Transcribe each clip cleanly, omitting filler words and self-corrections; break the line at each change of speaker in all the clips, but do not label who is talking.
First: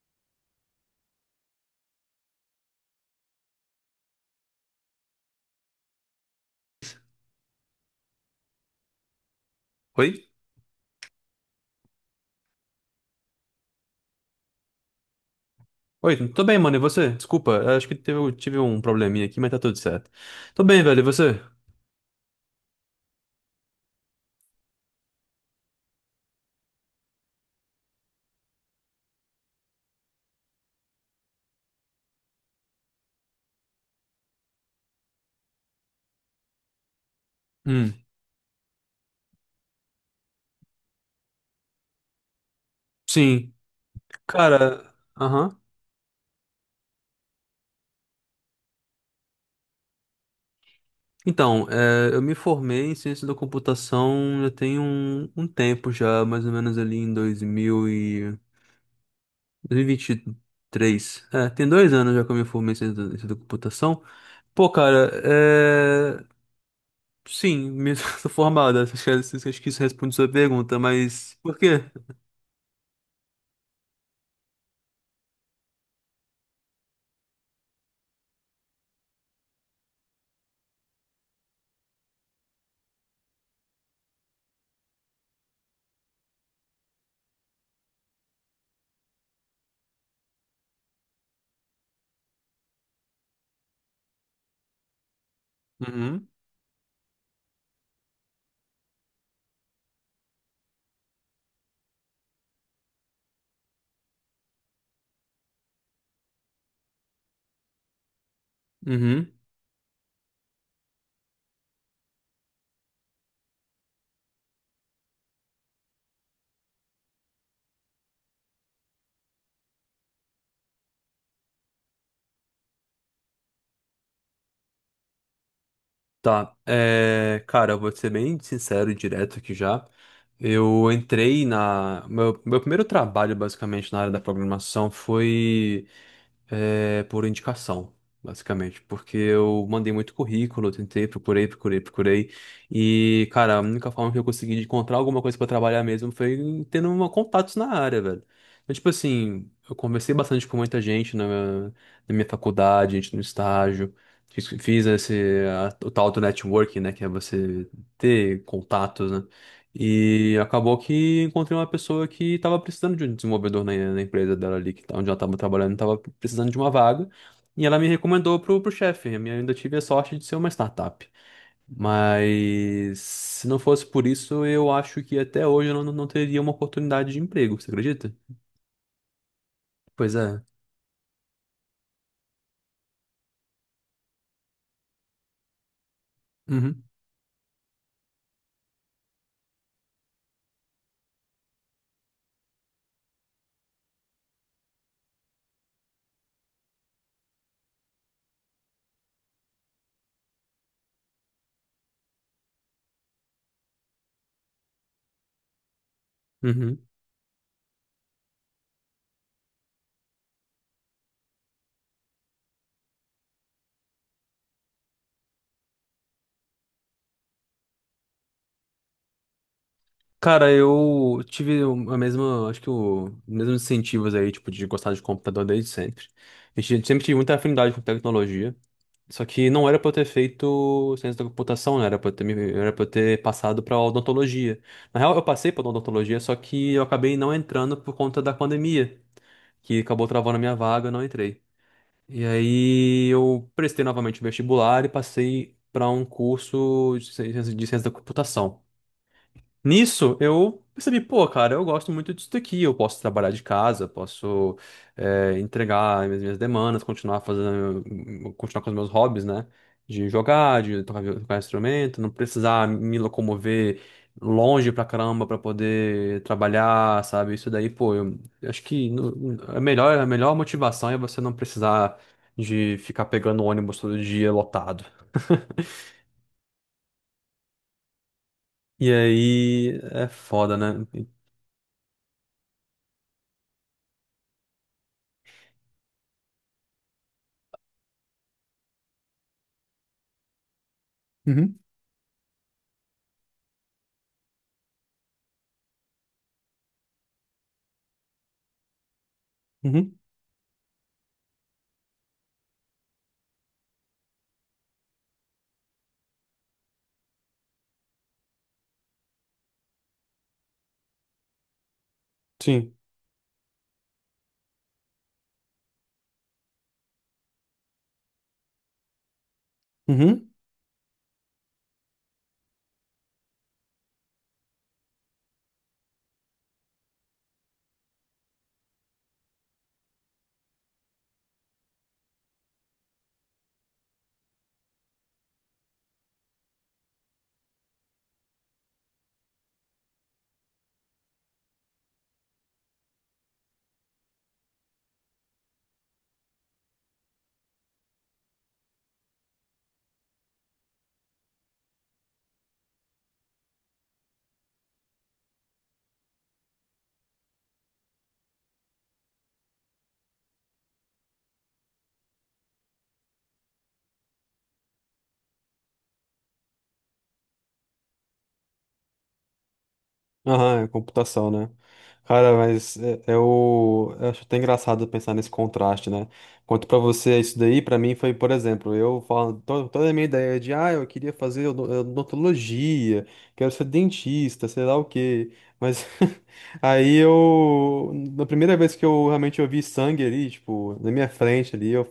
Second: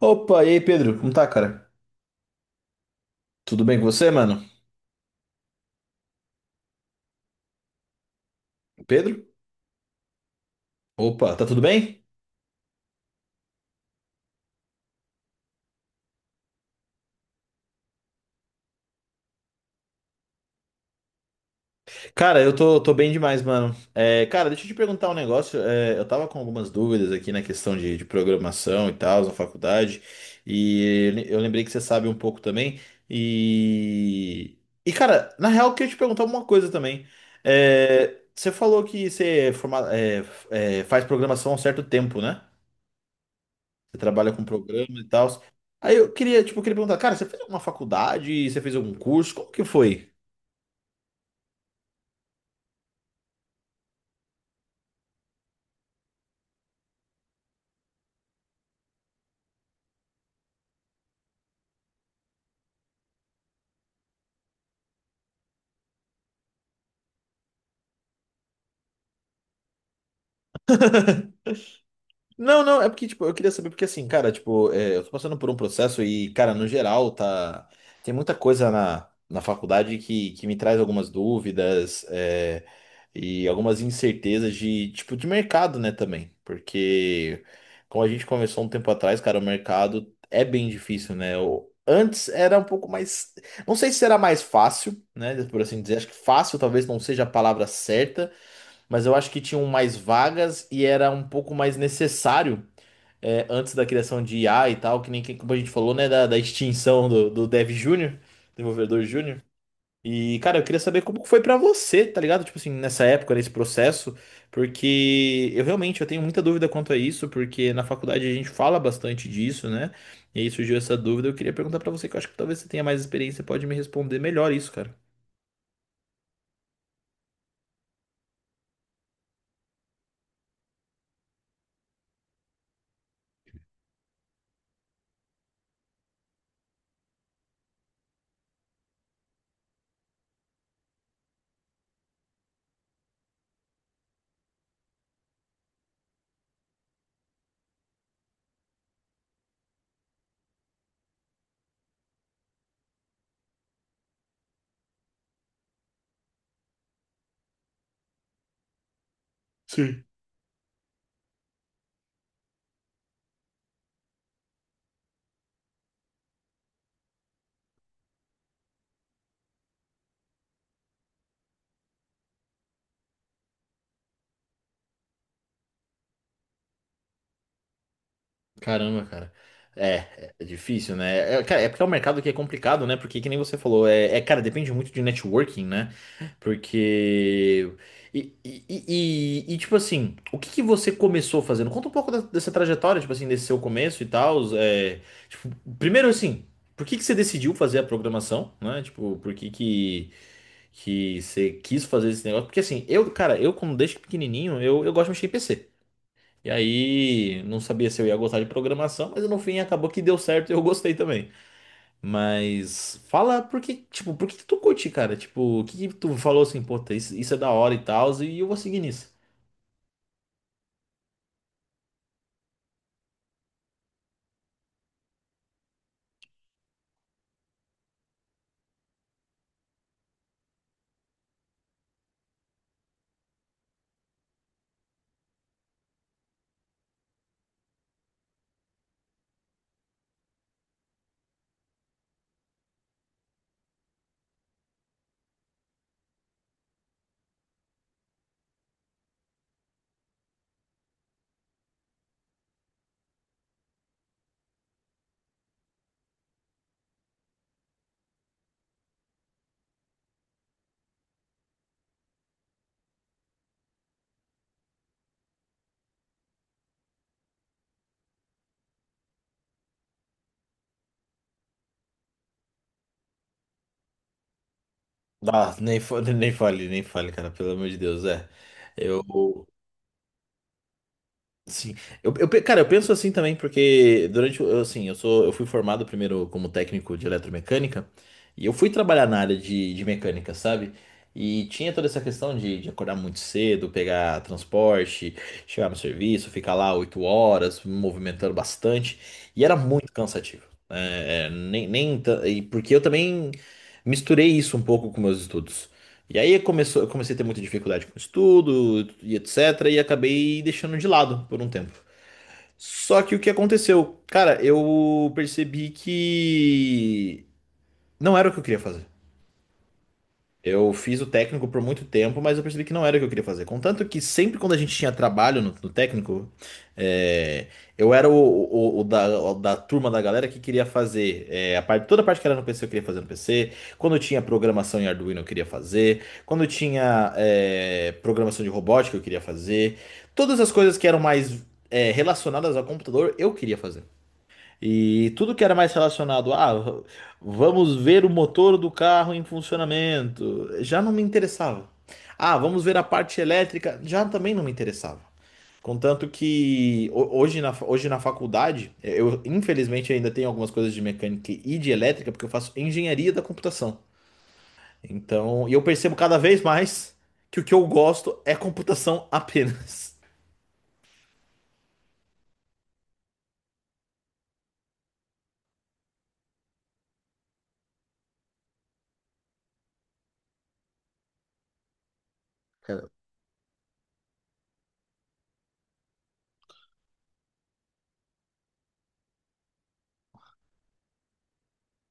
Opa, e aí, Pedro? Como tá, cara? Tudo bem com você, mano? Pedro?
Oi?
Opa, tá tudo bem?
Oi, tô bem, mano. E você? Desculpa, acho que tive um probleminha aqui, mas tá tudo certo. Tô bem, velho. E você?
Cara, eu tô bem demais, mano. É, cara, deixa eu te perguntar um negócio. É, eu tava com algumas dúvidas aqui na questão de programação e tal, na faculdade. E le- eu lembrei que você sabe um pouco também. E. E, cara, na real, eu queria te perguntar uma coisa também.
Hum,
É, você falou que você faz programação há um certo tempo, né?
sim.
Você trabalha com
Cara,
programa e tal.
aham.
Aí eu queria, tipo, eu queria perguntar, cara, você fez alguma faculdade? Você fez algum curso? Como que foi?
Então, eu me formei em ciência da computação já tem um tempo já, mais ou menos ali em 2000 e 2023. É, tem dois anos já que eu me formei em ciência da computação. Pô, cara, é... Sim, me sou formado. Acho que isso responde sua pergunta, mas por quê?
Não, não, é porque, tipo, eu queria saber, porque assim, cara, tipo, é, eu tô passando por um processo e, cara, no geral, tá. Tem muita coisa na faculdade que me traz algumas dúvidas, é, e algumas incertezas de, tipo, de mercado, né, também. Porque, como a gente conversou um tempo atrás, cara, o mercado é bem difícil, né? O- antes era um pouco mais. Não sei se era mais fácil, né, por assim dizer. Acho que
Uhum,
fácil talvez não seja a palavra certa, mas eu acho que tinham mais vagas e era um pouco mais necessário, é, antes da criação de IA e tal, que nem que- como a gente falou, né, da extinção do, do Dev Júnior, desenvolvedor
uhum.
júnior. E, cara, eu queria saber como foi pra você, tá ligado? Tipo assim, nessa época, nesse processo, porque eu realmente eu tenho muita dúvida quanto a isso, porque na faculdade a gente fala bastante disso, né? E aí surgiu essa dúvida, eu queria perguntar pra você, que eu acho que talvez você tenha mais experiência, pode me responder melhor isso, cara.
Tá, cara, eu vou ser bem sincero e direto aqui já. Eu entrei na. Meu primeiro trabalho, basicamente, na área da programação foi por indicação, basicamente, porque eu mandei muito currículo, tentei, procurei, procurei, procurei, e, cara, a única forma que eu consegui de encontrar alguma coisa pra trabalhar mesmo foi tendo uma, contatos na área, velho. Então, tipo assim, eu conversei bastante com muita gente na minha faculdade, gente no estágio, fiz esse, o tal do networking, né, que é você ter contatos, né?
Sim.
E acabou que encontrei uma pessoa que estava precisando de um desenvolvedor na empresa dela ali, que, onde ela estava trabalhando, estava precisando de uma vaga. E ela me recomendou pro chefe. Eu ainda tive a sorte de ser uma startup. Mas se não fosse por isso, eu acho que até hoje eu não teria uma oportunidade de emprego, você acredita?
Caramba, cara.
Pois
É,
é.
é difícil, né? É, é, cara, é porque é um mercado que é complicado, né? Porque, que nem você falou, é, é, cara, depende muito de networking, né?
Uhum.
Porque. E, tipo assim, o que que você começou fazendo? Conta um pouco da- dessa trajetória, tipo assim, desse seu começo e tal. É, tipo, primeiro, assim, por que que você decidiu fazer a programação, né? Tipo, por que que você quis fazer esse negócio? Porque, assim, eu, cara, eu, como desde pequenininho, eu gosto de mexer em PC. E
Uhum.
aí, não sabia se eu ia gostar de programação, mas no fim acabou que deu certo e eu gostei também. Mas fala por que, tipo, por que que tu curte, cara? Tipo, o que que tu falou assim, puta, isso é da hora e tal, e eu vou seguir nisso.
Cara, eu tive a mesma, acho que os mesmos incentivos aí, tipo, de gostar de computador desde sempre. A gente sempre tive muita afinidade com tecnologia. Só que não era pra eu ter feito ciência da computação, né? Era pra eu era pra eu ter passado pra odontologia. Na real, eu passei pra odontologia, só que eu acabei não entrando por conta da pandemia, que acabou travando a minha vaga, eu não entrei. E aí eu prestei novamente o vestibular e passei pra um curso de ciência da computação. Nisso, eu percebi, pô, cara, eu gosto muito disso daqui. Eu posso trabalhar de casa, posso entregar as minhas demandas, continuar fazendo, continuar com os meus hobbies, né? De jogar, de tocar, tocar instrumento, não precisar me locomover longe pra caramba pra poder trabalhar, sabe? Isso daí, pô, eu acho que no- a melhor motivação é você não precisar de ficar pegando ônibus todo dia lotado.
Ah, nem, nem fale, nem fale, cara, pelo amor de Deus, é.
E
Eu,
aí é foda, né?
sim, eu, pe- cara, eu penso assim também, porque durante, o- eu, assim, eu sou, eu fui formado primeiro como técnico de eletromecânica, e eu fui trabalhar na área de mecânica, sabe? E tinha toda essa questão de acordar muito cedo, pegar transporte, chegar no serviço, ficar lá 8 horas, me movimentando bastante, e era muito
Uhum,
cansativo. É, nem, nem, ta- e porque eu também misturei isso um pouco com meus estudos. E aí começou, eu comecei a ter muita dificuldade com estudo e etc. E acabei deixando de lado por um tempo.
sim.
Só que o que aconteceu? Cara, eu percebi que não era o que eu queria fazer.
Uhum.
Eu fiz o técnico por muito tempo, mas eu percebi que não era o que eu queria fazer. Contanto que sempre quando a gente tinha trabalho no técnico, é, eu era o da turma da galera que queria fazer. É, a parte, toda a parte que era no PC eu queria fazer no PC. Quando eu tinha programação em Arduino eu queria fazer. Quando eu tinha, é, programação de robótica eu queria fazer. Todas as coisas que eram mais, é, relacionadas ao computador eu queria fazer. E tudo que era mais relacionado a, ah, vamos ver o motor do carro em funcionamento, já não me interessava. Ah, vamos ver a parte elétrica, já também não me interessava. Contanto que hoje na, hoje na faculdade, eu infelizmente ainda tenho algumas coisas de mecânica e de elétrica, porque eu faço engenharia da computação. Então, e eu percebo cada vez mais que o que eu gosto é computação apenas.
Aham, é computação, né? Cara, é o... eu acho até engraçado pensar nesse contraste, né? Quanto pra você isso daí, pra mim foi, por exemplo, eu falo toda a minha ideia de, ah, eu queria fazer
Cara,
odontologia, quero ser dentista, sei lá o quê. Mas aí eu, na primeira vez que eu realmente eu vi sangue ali, tipo, na minha frente ali, eu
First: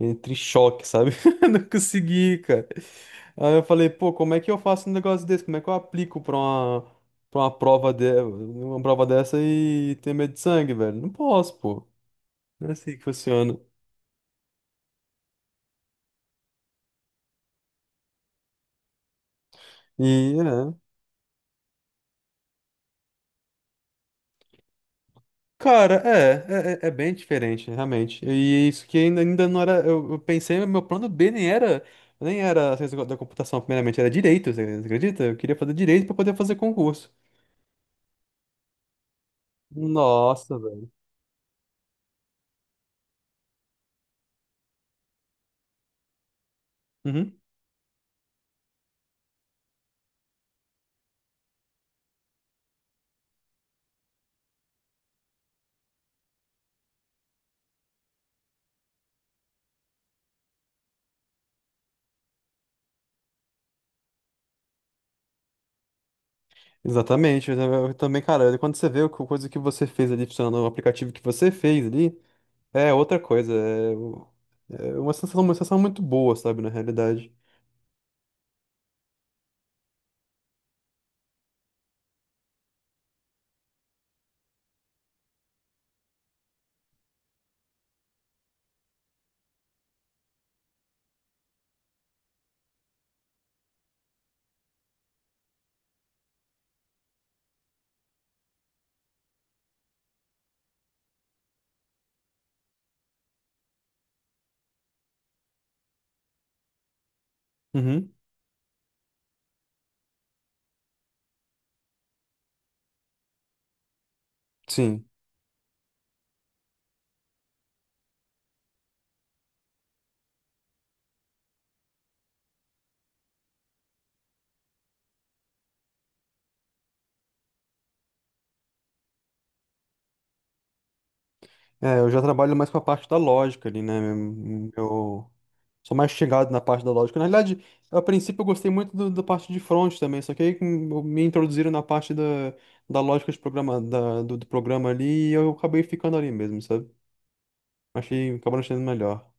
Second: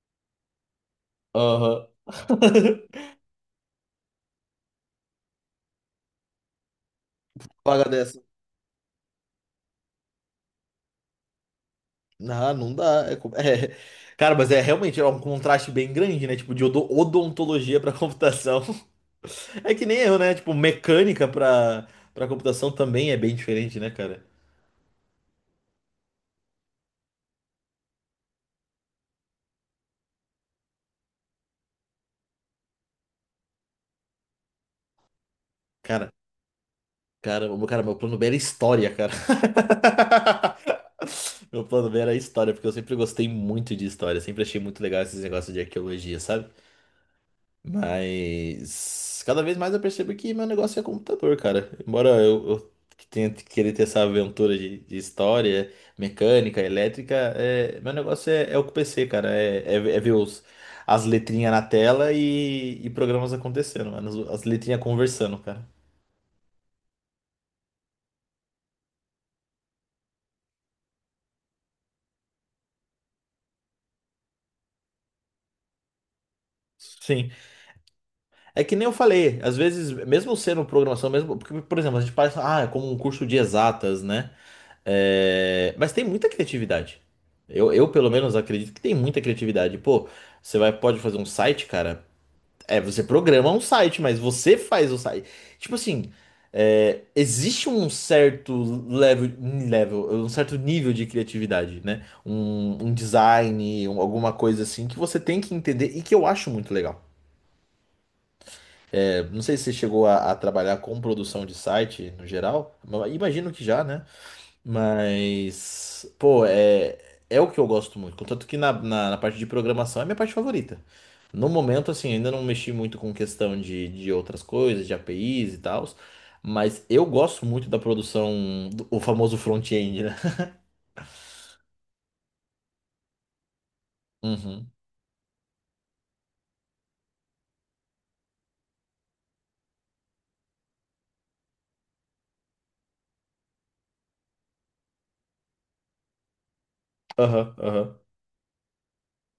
entrei em choque, sabe? Não
aham.
consegui, cara. Aí eu falei, pô, como é que eu faço um negócio desse? Como é que eu aplico pra uma
Paga
prova de...
dessa.
uma prova dessa e ter medo de sangue, velho. Não posso, pô.
Não,
Não é
não
assim que
dá.
funciona.
Cara, mas é realmente é um contraste bem grande, né? Tipo, de odo- odontologia pra computação. É que nem eu, né?
E,
Tipo,
é.
mecânica pra para computação também é bem diferente, né, cara?
Cara, é bem diferente, realmente. E isso que ainda não era. Eu pensei, meu plano B nem era. Nem era ciência da computação, primeiramente, era direito, você acredita? Eu queria fazer direito
Cara,
pra poder fazer concurso.
cara, o- cara, meu plano B era história, cara.
Nossa, velho.
Meu plano B era história, porque eu sempre gostei muito de história, sempre achei muito legal esses negócios de arqueologia, sabe?
Uhum.
Mas cada vez mais eu percebo que meu negócio é computador, cara. Embora eu que tenha que querer ter essa aventura de história, mecânica, elétrica, é, meu negócio é, é o PC, cara. É, é, é ver os, as letrinhas na tela e programas acontecendo, mano. As letrinhas conversando, cara.
Exatamente. Eu também, cara, quando você vê a coisa que você fez ali funcionando, o aplicativo que você fez ali, é outra coisa. É, É uma sensação muito boa, sabe, na
Sim.
realidade.
É que nem eu falei, às vezes, mesmo sendo programação, mesmo, porque, por exemplo, a gente faz, ah, é como um curso de exatas, né? É, mas tem muita criatividade. Eu, pelo menos, acredito que tem muita criatividade. Pô, você vai, pode fazer um site, cara. É, você programa um site, mas você faz o site. Tipo assim, é, existe um certo level, um certo nível de criatividade, né? Um design, um- alguma coisa assim que você tem que entender e que eu acho muito legal.
Uhum,
Não sei se você chegou a trabalhar com produção de site no geral, ma- imagino que já, né?
sim.
Mas, pô, é, é o que eu gosto muito. Contanto que na, na parte de programação é a minha parte favorita. No momento, assim, ainda não mexi muito com questão de outras coisas, de APIs e tal, mas eu gosto muito da produção, do- o famoso front-end, né?
É, eu já trabalho mais com a parte da lógica ali, né?
Uhum.
Eu eu sou mais chegado na parte da lógica. Na realidade, a princípio eu gostei muito da parte de front também, só que aí me introduziram da lógica do programa ali e eu acabei ficando ali mesmo, sabe?
Aham, aham.
Acabou achando melhor.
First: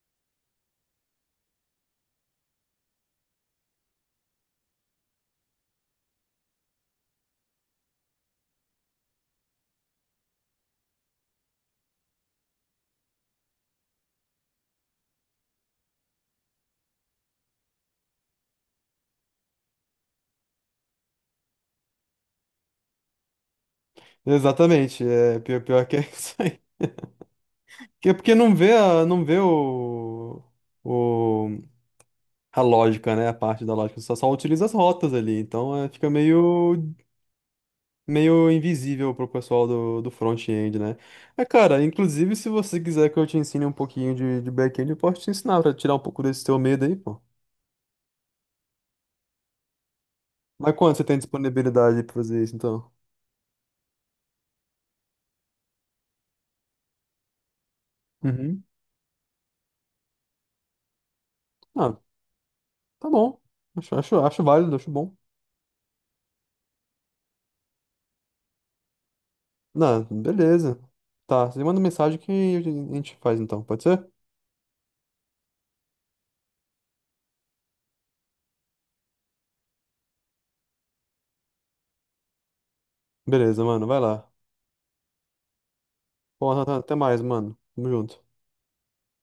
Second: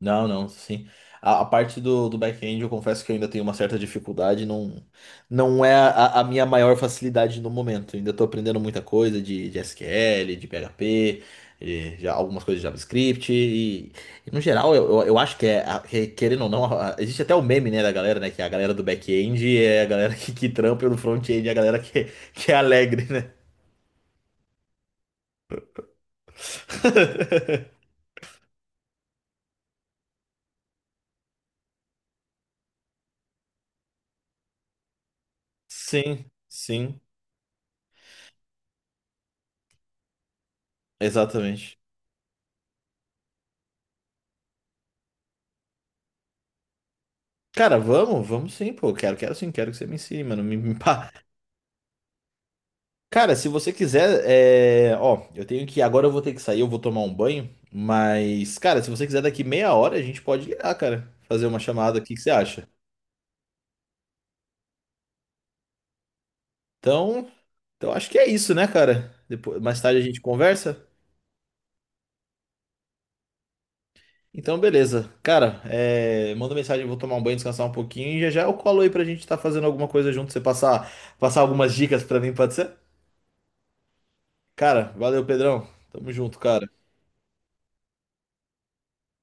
Não, não, sim. A parte do, do back-end, eu confesso que eu ainda tenho uma certa dificuldade, não, não é a minha maior facilidade no momento. Eu ainda estou aprendendo muita coisa de SQL, de PHP, de, já, algumas coisas de JavaScript, e no geral, eu acho que é, a- que, querendo ou não, a- existe até o meme, né, da galera, né, que a galera do back-end é a galera que trampa e o do front-end é a galera que é alegre, né?
Exatamente, é pior, pior que é isso aí. Que é porque não vê o a lógica, né? A parte da lógica. Só utiliza as rotas ali. Então é,
Sim, sim,
meio invisível pro pessoal do front-end, né? É,
exatamente.
cara, inclusive se você quiser que eu te ensine um pouquinho de back-end, eu posso te ensinar pra tirar um pouco desse teu medo aí, pô.
Cara, vamos, vamos sim, pô. Quero, quero sim, quero que você me ensine, mano. Me
Mas quando você
pá.
tem disponibilidade pra fazer isso, então?
Cara, se você quiser, é... ó, eu tenho que. Agora eu vou ter que sair, eu vou tomar um banho. Mas,
Uhum.
cara, se você quiser daqui meia hora, a gente pode ligar, cara. Fazer uma
Ah,
chamada aqui, o que você acha?
tá bom. Acho válido, acho bom.
Então, então acho que é isso, né, cara? Depois, mais tarde a
Não,
gente
beleza.
conversa.
Tá, você manda mensagem que a gente faz então, pode ser?
Então, beleza. Cara, é... manda mensagem, eu vou tomar um banho, descansar um pouquinho e já já eu colo aí pra gente tá fazendo alguma coisa junto. Você passar, passar algumas dicas pra mim, pode ser?
Beleza, mano, vai lá.
Cara, valeu, Pedrão. Tamo junto,
Bom,
cara.
até mais, mano. Tamo junto.